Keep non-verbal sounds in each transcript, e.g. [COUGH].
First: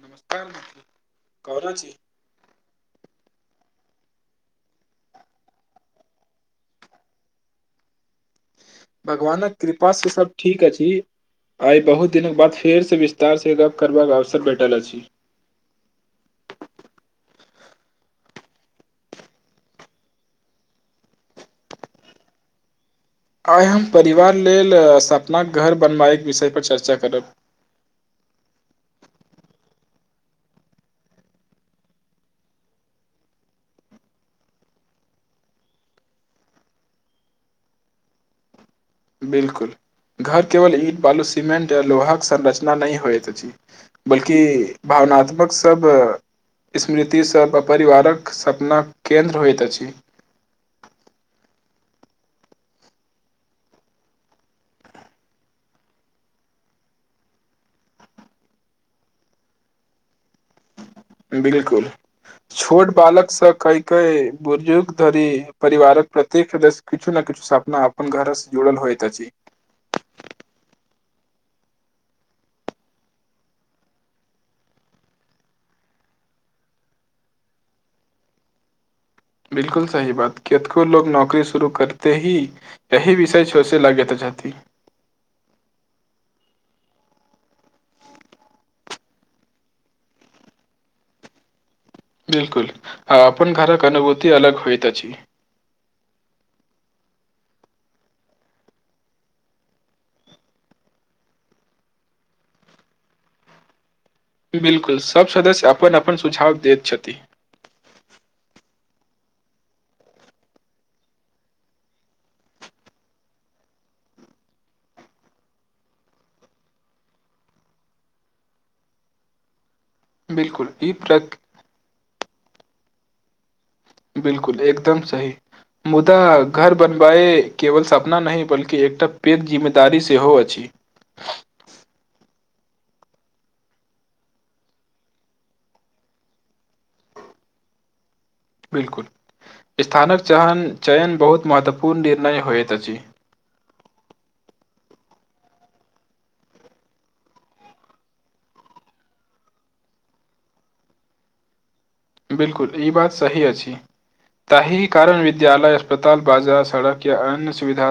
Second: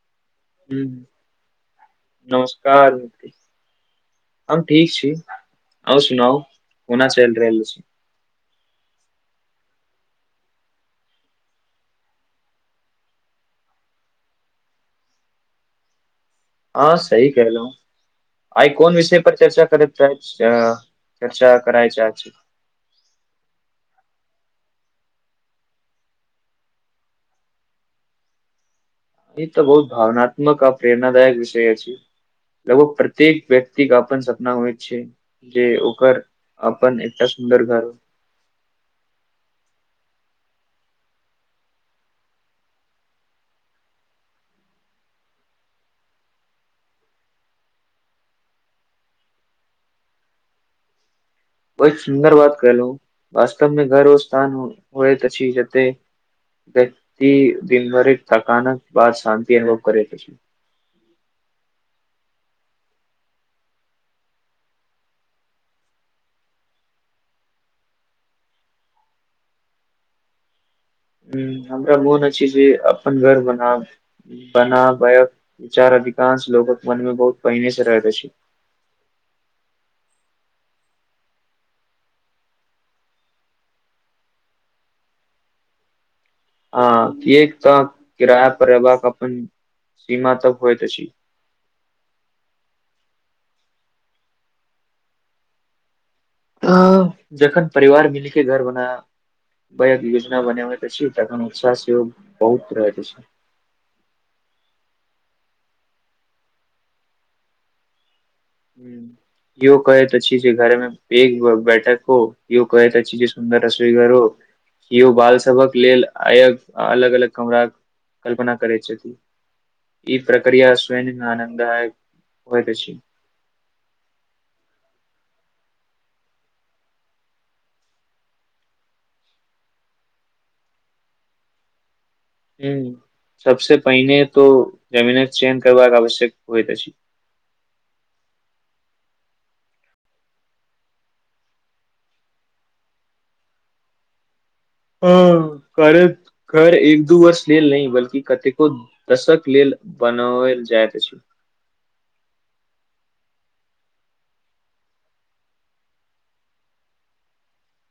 नमसकार। [UNINTELLIGIBLE] ह नमस्कार मि। [UNINTELLIGIBLE] हम ठीक छी आउ सुनाउ कोना चैल रहलल छै। [UNINTELLIGIBLE] भगवानक कृपासँ सभ ठीक अछि आइ बहुत दिनक बाद फेरसँ विस्तारसँ गप्प करबाक अवसर भेटल अछि। [UNINTELLIGIBLE] हँ सही कहलहु आइ कोन विषय पर चर्चा करैत च चर्चा करए छै -छै। [UNINTELLIGIBLE] आइ हम परिवार लेल सपना घर बनबाएक विषय पर चर्चा करब। [UNINTELLIGIBLE] ई तऽ बहुत भावनात्मक आ प्रेरणादायक विषय छै लगभग प्रत्येक व्यक्तिके अपन सपना होइत छै जे ओकर अपन एकटा सुन्दर घर हो। [UNINTELLIGIBLE] बिलकुल घर केवल ईट बालू सिमेंट य लोहाक संरचना नहि होइत अछि बल्कि भावनात्मक सब स्मृति- सब परिवारक सपना केन्द्र होइत अछि। [UNINTELLIGIBLE] बहुत सुन्दर बात कलहु वास्तवमे घर ओ स्थान होइ त ज गति- दिनभरित तकानक बाद शान्ति अनुभव करै। [UNINTELLIGIBLE] बिलकुल छोट बालक स कै कै बुजुर्ग धरि परिवारक प्रत्येक सदस्य किछु ने किछु सपना अपन घरसँ जुड़ल होइतत अछि। [UNINTELLIGIBLE] ह हमरा मोन अछि जे अपन घर बना- बना बय विचार अधिकांश लोकोक मनमे बहुत पहिने से रहैत अछि। [UNINTELLIGIBLE] बिलकुल सही बात कितको लोकोग नौकरी शुरू करते ही यही विषय छोसे लागागेत चति। [UNINTELLIGIBLE] हँ किी एक त किराय परयभाग अपनन- सीमा तक होइ तस। बिलकुल अपन घरक अनुभूति अलग होइ त छी। [UNINTELLIGIBLE] जखन परिवार मिलके घर- बनाबयक योजना बनाबैत छी तखन उत्साहग -बहुत रहैत छै। [UNINTELLIGIBLE] बिलकुल सब सदस्य अपन अपन सुझाव दैत छथि। [UNINTELLIGIBLE] ह यो कहैत अछि जे घरमे प बैठक हो यो कहैत अछि जे सुन्दर रसोई घर हो यो बाल सभक लेल अय अलग -अलग कमरााक कल्पना करैत छथि। ई बिलकुल प्रक्रिया ई स्वयं प्रक आनन्दाय। [UNINTELLIGIBLE] हो त छी। [UNINTELLIGIBLE] बिलकुल एकदम सही मुदा घर बनबए केवल सपना नहि बल्कि एकटा पेघ जिम्मेदारी सेहो अछि। [UNINTELLIGIBLE] ह सबसे पहिने तो जमीने चेन करबाक आवश्यक होइत अछि। [UNINTELLIGIBLE] बिलकुल स्थानक चन चयन- बहुत महत्वपूर्ण निर्णय होइत अछि। [UNINTELLIGIBLE] ह कर घर एक- [UNINTELLIGIBLE] दू वर्ष लेल नहि बल्कि कतेको दशक लेल बनाओल जाइत अछि। बिलकुल ई बात सही अछि ताहि कारण विद्यालय अस्पताल बाजार सड़क या अन्य सुविधा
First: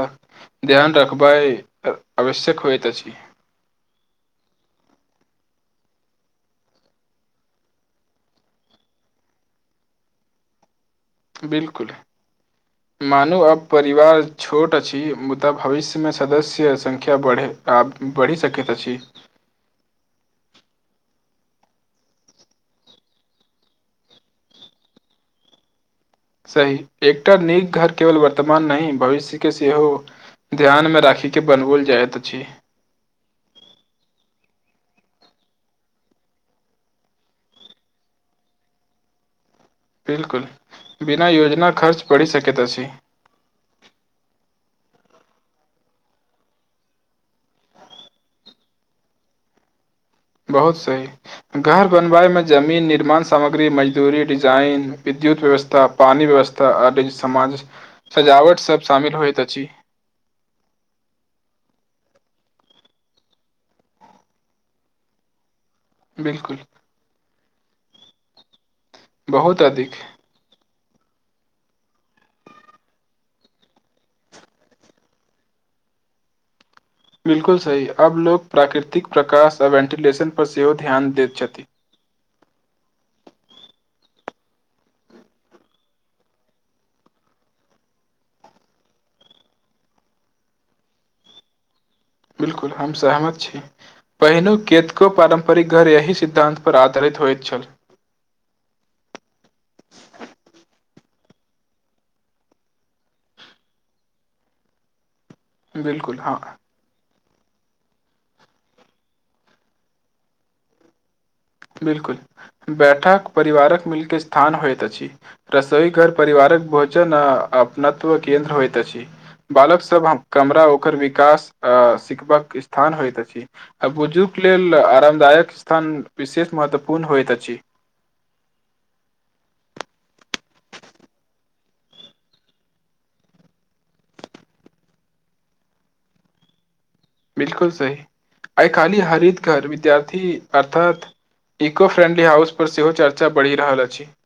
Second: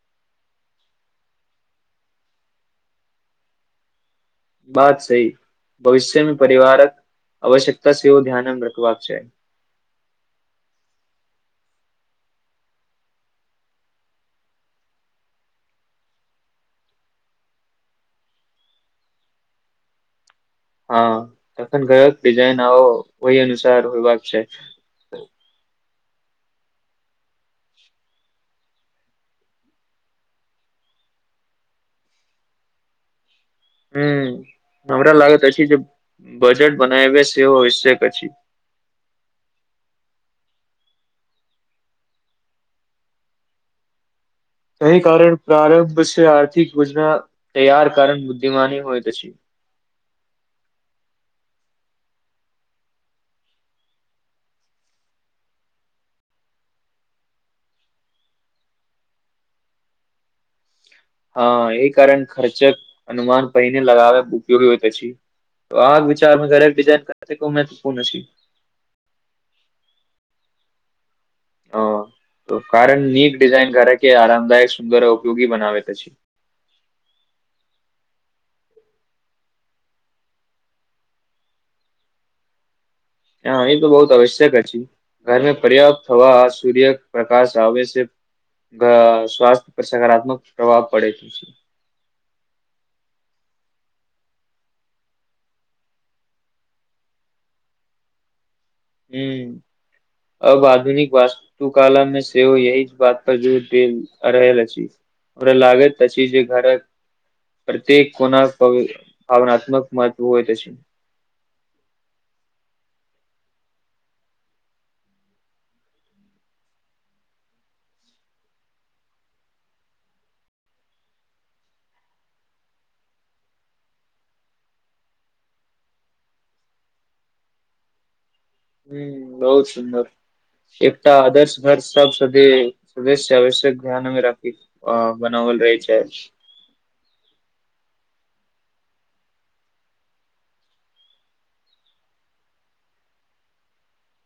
ध्यान रखबा आवश्यक होइत अछि। [UNINTELLIGIBLE] सही भविष्यमे परिवारक आवश्यकता सेहो ध्यानमे रखबाक चाही। [UNINTELLIGIBLE] बिलकुल -मानू अब परिवार छोट अछि मुदा भविष्य मे सदस्य संख्या बढ़े -बढ़ि सकैत अछि। [UNINTELLIGIBLE] हँ तखन गय िजाइन आ ओहि अनुसार होयबाक छै। [UNINTELLIGIBLE] सही एकटा नीक घर केवल वर्तमान नहि भविष्य के सेहो ध्यान मे राखी के बनओल जाइत अछि। [UNINTELLIGIBLE] ह हमरा लागैत अछि जे- बजट बनाय से आवश्यक। बिलकुल बिना योजना खर्च पड़ सक त छै। [UNINTELLIGIBLE] अी कारण प्रारं्भ छै आर्थिक योजना- तैयार कारण बुद्धिमनी होइ प छै। [UNINTELLIGIBLE] बहुत सही घर बनबाायमे जमीन निर्माण सामग्री मजदूरी डिजाइन विद्युत व्यवस्था पानि व्यवस्था आ समाज सजावटसभ -शामिल होइत अछि। [UNINTELLIGIBLE] हँ ई कारण खर्चक- अनुमान पहिने लगाबे उपयोगी होइ प। [UNINTELLIGIBLE] आग बिल्कुल विचारमेर िजाइन कर। [UNINTELLIGIBLE] एतेक महत्वपूर्ण छी। [UNINTELLIGIBLE] बहुत अधिक। [UNINTELLIGIBLE] ओ कारण नीक िजाइन करैके आराामदायक सुन्दर आ उपयोगी बनाब प। [UNINTELLIGIBLE] बिलकुल सही अब लोकोग प्राकृतिक प्रकाश आ वेंटिलेशन पर सेहो ध्यान दैत छथि। [UNINTELLIGIBLE] हँ ई त बहुत आवश्यक अछि घरमे पर्याप्त होब सूर्य प्रकाश आै -से स्वासथ्य पर सकारात्मक प्रभाव पड़े। [UNINTELLIGIBLE] बिलकुल हम सहमत छी पहिनु केतको पारम्परिक घर एहि सिद्धानं्तपर आधारित होइत छल। [UNINTELLIGIBLE] ह अब आधुनिक वास्तुकालमे सेहो यही बात पर जोर द रहल अछि। [UNINTELLIGIBLE] हमरा लागे बिल्कुल पछी हँ जे घर। [UNINTELLIGIBLE] प्रत्येक कोना- भावनात्मक महत्व होइ त छै। [UNINTELLIGIBLE] बिलकुल बैठक परिवारक मिलके स्थान होइत अछि रसोई घर परिवारक भोजन आ अपत्व केन्द्र होइत अछि बालक सब कमरा ओकर विकास आ सिखबाक स्थान होइत अछि आ बुजुर्ग लेल आरामदायक स्थान। [UNINTELLIGIBLE] विशेष महत्वपूर्ण होइत अछि। [UNINTELLIGIBLE] हूं बहुत सुन्दर एकटा आदर्श घर सब स सदस्य आवश्यक ध्यान मे राखि बनावल रहै छै। [UNINTELLIGIBLE] बिलकुल सही आइ खाली हरित घर विद्यार्थी अर्थात इको फ्रेंडली हाउस पर सेहो चर्चा बढ़ि रहल अछि। [UNINTELLIGIBLE]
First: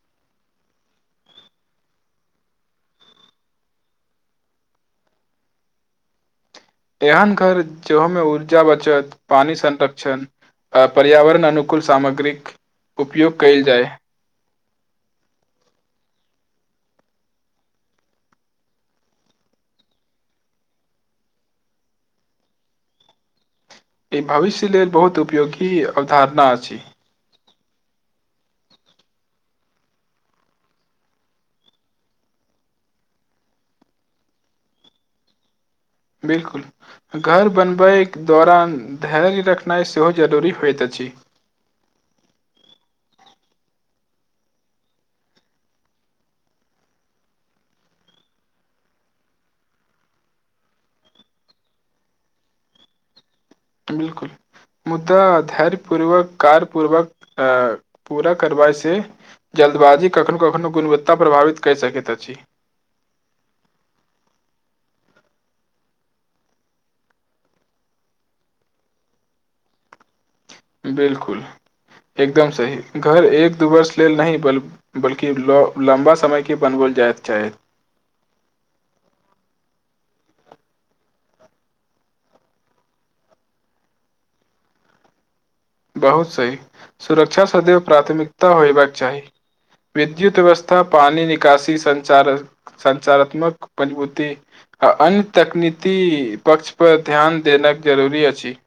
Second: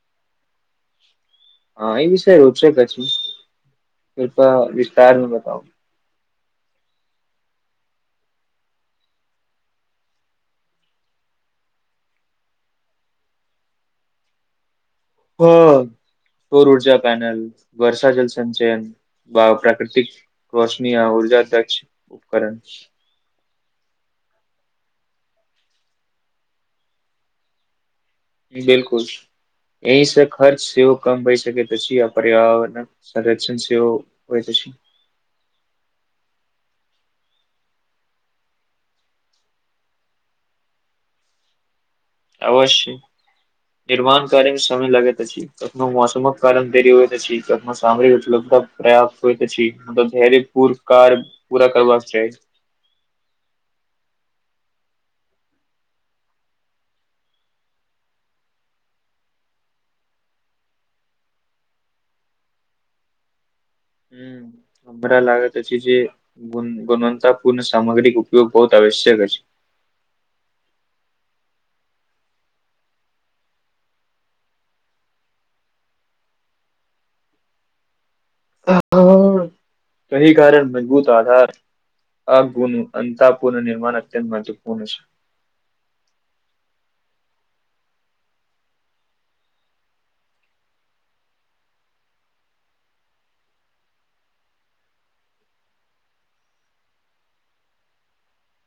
हँ ई विषय रूप छै कचछमे कृपा विस्तारमे बताउ। [UNINTELLIGIBLE] एहन घर जेहोमे ऊर्जा बचत पानी संरक्षण आ पर्यावरण अनुकूल सामग्रीक- उपयोग कयल जाय [UNINTELLIGIBLE] ह सौर ऊर्जा पेनल वर्षा जल संचयन ब प्राकृतिक रोशनी आ ऊर्जा द्ष उपकरण। [UNINTELLIGIBLE] ई भविष्य लेल बहुत उपयोगी अवधारणा अछि। [UNINTELLIGIBLE] बिलकुल अहि से खर्च सेवो कम होइ सक प आ पर्यावरणक संर्षण सेव होइत अछी। [UNINTELLIGIBLE] बिल्कुल घर बनबैके दौरान धैर्य रखनाइ सेहो जरूरी होइत अछि। [UNINTELLIGIBLE] अवश्य निर्माण कार्यमे समय लागैत अछि कथनो मौसमक कारण धरी होइत कथनो सामरिक उपलब्धता पर्याप्त होइत म धैर्य पूर कार्य पूरा करबाक जााह। [UNINTELLIGIBLE] बिलकुल मुद्दा धैर्य पूर्वक कार पूर्वक -अ पूरा करबा से जल्दबाजी कखनो कखनो गुणवत्ता प्रभावित कर सकैत अछि। [UNINTELLIGIBLE] हूँ हमरा लागत ह छै जे गुणवन्ता पूर्ण सामग्री उपयोग बहुत आवश्यक ह छै। [UNINTELLIGIBLE] बिलकुल एकदम सही घर एक दू वर्ष लेल -न बल्कि लम्बा समय- के बनबल जाय चाहैत। [UNINTELLIGIBLE] कहि कारण मजबूत आधार आ गुन- अन्ता पूर्न निर्माण अत्यत महत्वपूर्ण छै। [UNINTELLIGIBLE] बहुत सही सुरक्षा सदैव प्राथमिकता होयबाक चाही विद्युत व्यवस्था पानी निकासी संचार सञचारात्मक मजबूती आ अन्य तकनीकी पक्ष पर ध्यान देना जरूरी अछि। [UNINTELLIGIBLE]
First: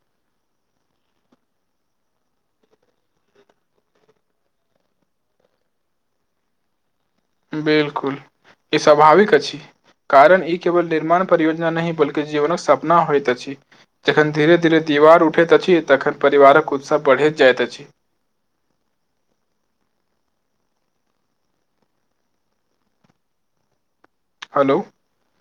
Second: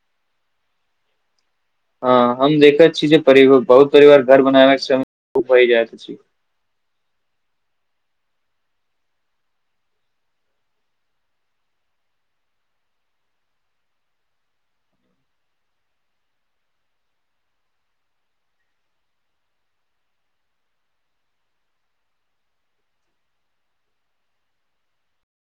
हँ हम देखैत छी जे -बहुत परिवार -घर बनाबै सम हो जाइत छी। [UNINTELLIGIBLE] बिलकुल ई स्वाभाविक अछि कारण ई केवल निर्माण परियोजना नहि बल्कि जीवनक सपना होइत अछि जखन धीरे- धीरे दीवार उठैत अछि तखन परिवारक उत्साह बढ़ैत जाइत अछि। [UNINTELLIGIBLE] हेलो। [UNINTELLIGIBLE]